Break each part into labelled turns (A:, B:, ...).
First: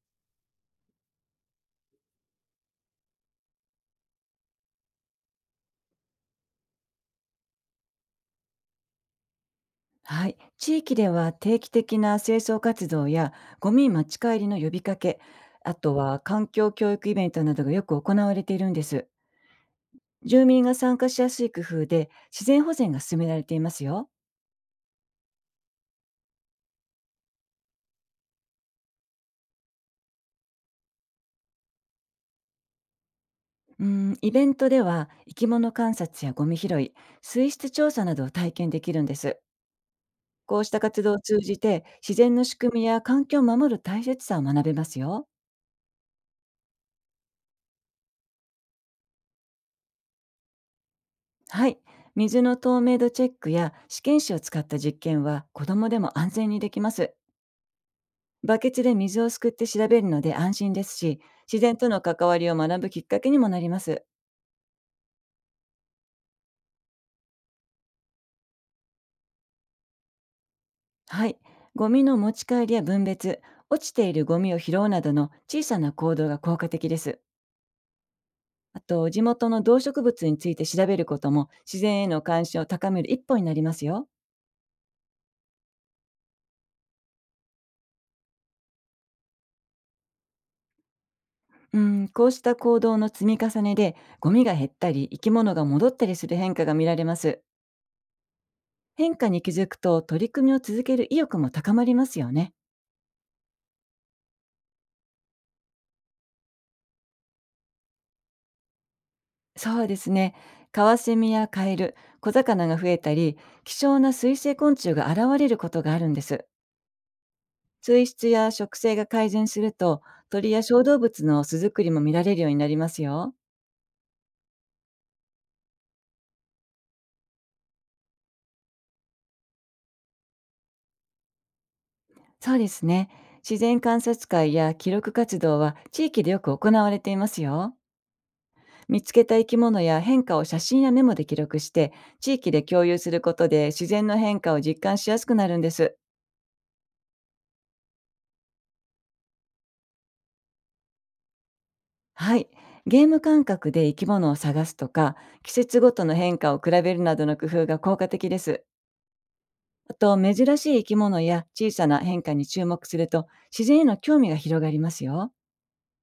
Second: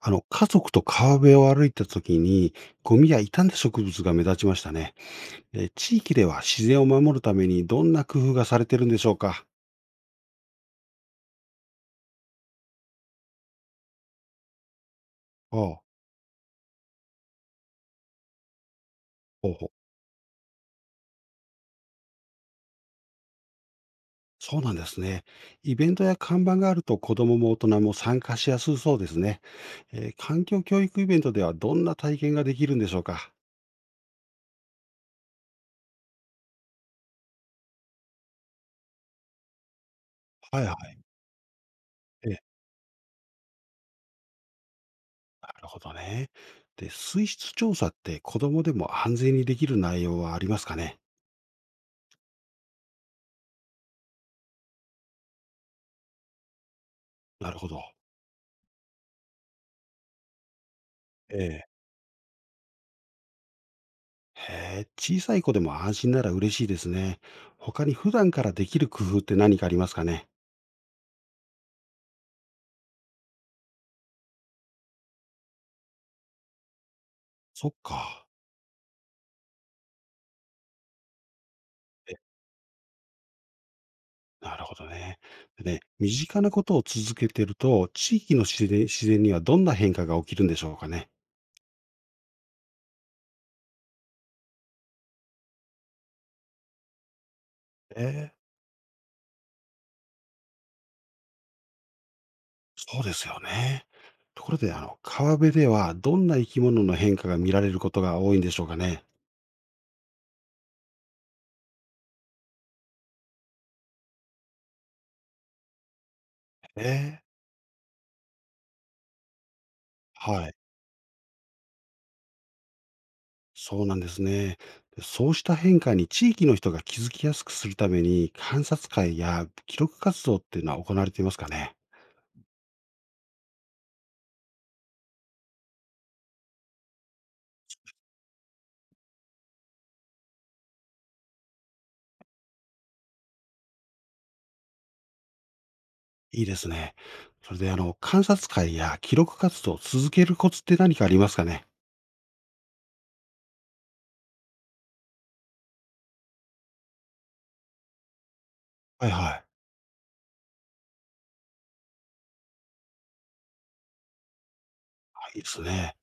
A: 家族と川辺を歩いた時に、ゴミや傷んだ植物が目立ちましたね。地域では自然を守るためにどんな工夫がされてるんでしょうか？
B: はい、地域では定期的な清掃活動やゴミ持ち帰りの呼びかけ、
A: あ
B: あ
A: あ。
B: とは環境教育イベントなどがよく行われているんです。
A: ほうほう。
B: 住民が参加しやすい工夫で自然保全が進められていますよ。
A: そうなんですね。イベントや看板があると子供も大人も参加しやすそうですね。環境教育イベントではどんな体験ができるんでしょうか？
B: うん、イベントでは生き物観察やゴミ拾い、水質調査などを体験できるんです。こ
A: は
B: う
A: い
B: し
A: は
B: た
A: い。
B: 活動を通じて自
A: え
B: 然の
A: え。
B: 仕組みや環境を守る大切さを学べますよ。
A: なるほどね。で、水質調査って子供でも安全にできる内容はありますかね？
B: はい。水の透明度チェックや試験紙を使った実験は子供でも安全にできます。
A: なるほど。
B: バケツで水をすくって調べるので安心ですし、自
A: ええ。
B: 然との関わりを学ぶきっかけにもなります。
A: へえ、小さい子でも安心なら嬉しいですね。他に普段からできる工夫って何かありますかね？
B: はい。ゴミの持ち帰りや分別、落ちているゴミを拾うなどの小さな行動が効果的です。
A: そっか。
B: あと、地元の動植物について調べることも自然へ
A: え、
B: の関心を高める一歩になりますよ。
A: なるほどね。でね、身近なことを続けてると、地域の自然にはどんな変化が起きるんでしょうかね。
B: うん、こうした行動の積み重ねで、ゴミが減ったり、生き物が戻ったりする変化が見られます。
A: ええ、
B: 変化に気づくと取り組みを続ける意欲も高まりますよね。
A: そうですよね。ところで、川辺ではどんな生き物の変化が見られることが多いんでしょうかね。
B: そうですね。カワセミやカエル、小魚が増えたり、希少な水生昆虫が現れることがあるんです。
A: ええ、
B: 水質や食性が改善すると、
A: は
B: 鳥
A: い。
B: や小動物の巣作りも見られるようになりますよ。
A: そうなんですね。そうした変化に地域の人が気づきやすくするために、観察会や記録活動っていうのは行われていますかね。
B: そうですね。自然観察会や記録活動は地域でよく行われていますよ。見つけた生き物や変化を写真やメモで記録して、地域で共有することで自然の変化を実感しやすくなるんです。
A: いいですね。それで、観察会や記録活動を続けるコツって何かありますかね。
B: はい。ゲーム感覚で生き物を探すとか、季節ごとの変化を比べるなどの工夫が効果的です。
A: はいはい。
B: あと、珍しい生き物や小さな変化に注目すると、自然への興味が広がりますよ。
A: いいですね。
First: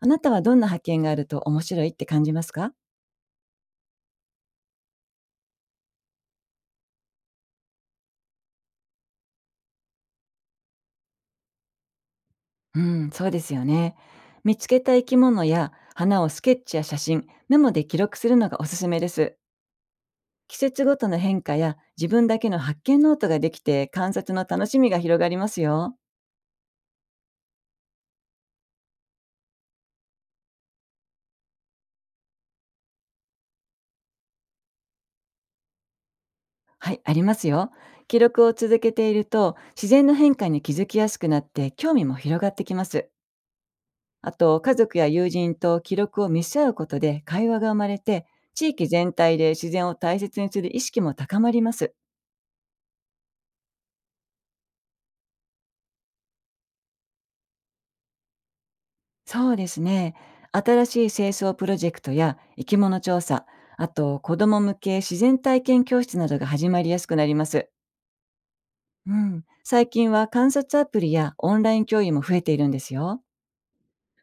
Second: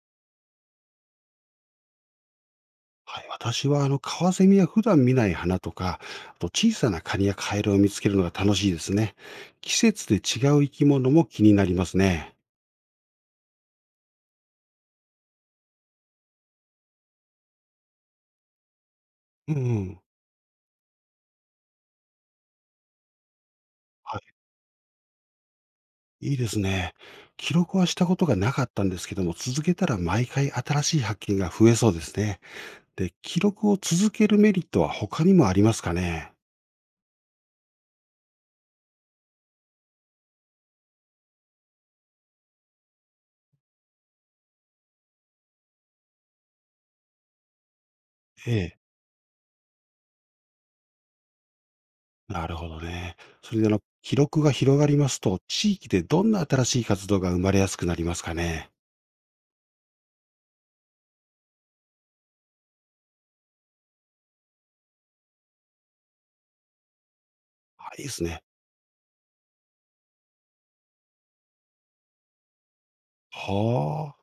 B: あなたはどんな発見があると面白いって感じますか？
A: はい、私は、カワセミや普段見ない花とか、あと小さなカニやカエルを見つけるのが楽しいですね。季節で違う生き物も気になりますね。
B: うん、そうですよね。見つけた生き物や花をスケッチや写真、メモで記録するのがおすすめです。
A: うん、うん。
B: 季節ごとの変化や自分だけの発見ノートができて観察の楽しみが広がりますよ。
A: いいですね。記録はしたことがなかったんですけども、続けたら毎回新しい発見が増えそうですね。で、記録を続けるメリットは他にもありますかね？
B: はい、ありますよ。記録を続けていると、自然の変化に気づきやすくなって、興味も広がってきます。あと、家族や友人と記録を見せ合うことで会話が生まれて、
A: え
B: 地
A: え、
B: 域全体で自然を大切にする意識も高まります。
A: なるほどね。それで記録が広がりますと、地域でどんな新しい活動が生まれやすくなりますかね？
B: そうですね。新しい清掃プロジェクトや生き物調査、あと子ども向け自然体験教室などが始まりやすくなります。
A: はい、いいですね。
B: うん、最近は観察アプリやオンライン共有も増えているんですよ。
A: は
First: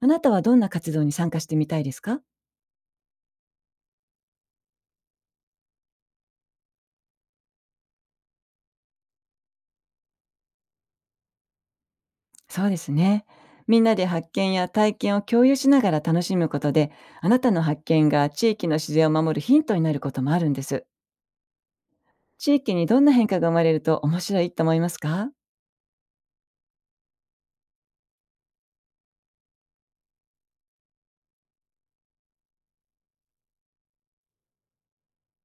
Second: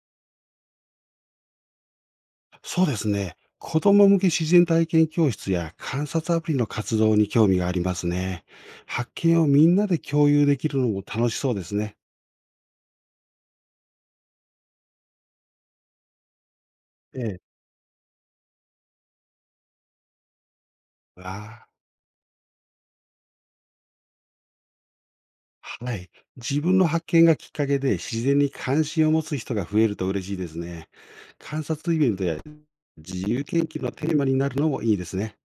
B: あなたはどんな活動に参加してみたいですか？
A: あ、そうですね。子供向け自然体験教室や観察アプリの活動に興味がありますね。発見をみんなで共有できるのも楽しそうですね。
B: そうですね。みんなで発見や体験を共有しながら楽しむことで、
A: え
B: あなた
A: え。
B: の発見が地域の自然を守るヒントになることもあるんです。
A: わあ。
B: 地域にどんな変化が生まれると面白いと思いますか？
A: はい。自分の発見がきっかけで自然に関心を持つ人が増えると嬉しいですね。観察イベントや自由研究のテーマになるのもいいですね。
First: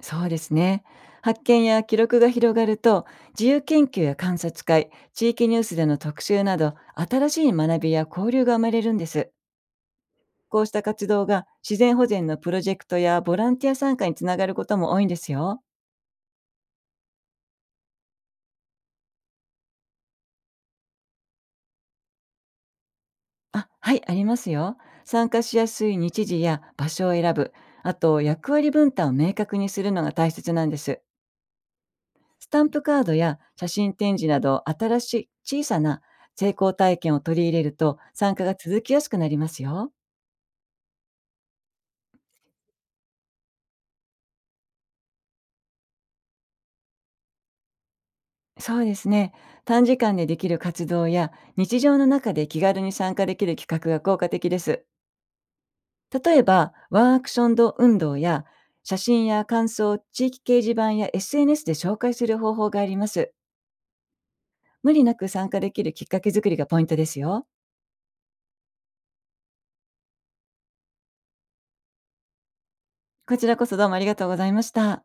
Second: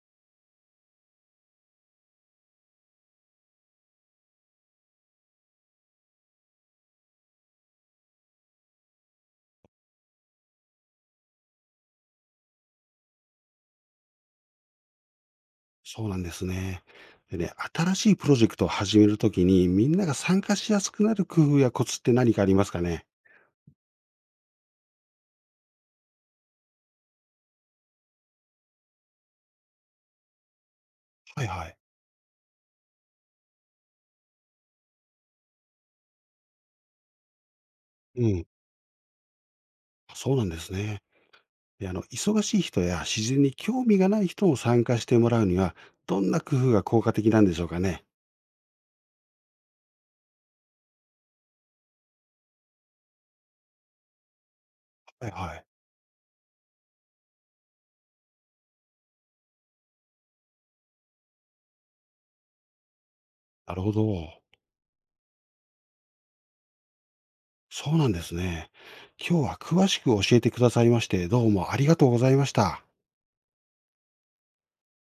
B: そうですね。発見や記録が広がると、自由研究や観察会、地域ニュースでの特集など、新しい学びや交流が生まれるんです。こうした活動が自然保全のプロジェクトやボランティア参加につながることも多いんですよ。
A: そうなんですね。でね、新しいプロジェクトを始めるときにみんなが参加しやすくなる工夫やコツって何かありますかね？
B: あ、はい、ありますよ。参加しやすい日時や場所を選ぶ、あと役割分担を明確にするのが大切なんです。
A: はいはい。
B: スタンプカードや写真展示など新しい小さな成功体験を取り入れると
A: う
B: 参加
A: ん。
B: が続きやすくなりますよ。
A: そうなんですね。で忙しい人や自然に興味がない人も参加してもらうには、どんな工夫が効果的なんでしょうかね？
B: そうですね。短時間でできる活動や日常の中で気軽に参加できる企画が効果的です。
A: はいはい。
B: 例えば、ワンアクションド運動や写真や感想を地域掲示板や SNS で紹介する方法があります。
A: なるほど。
B: 無理なく参加できるきっかけ作りがポイントですよ。
A: そうなんですね。今日は詳しく教えてくださいまして、どうもありがとうございました。
B: こちらこそどうもありがとうございました。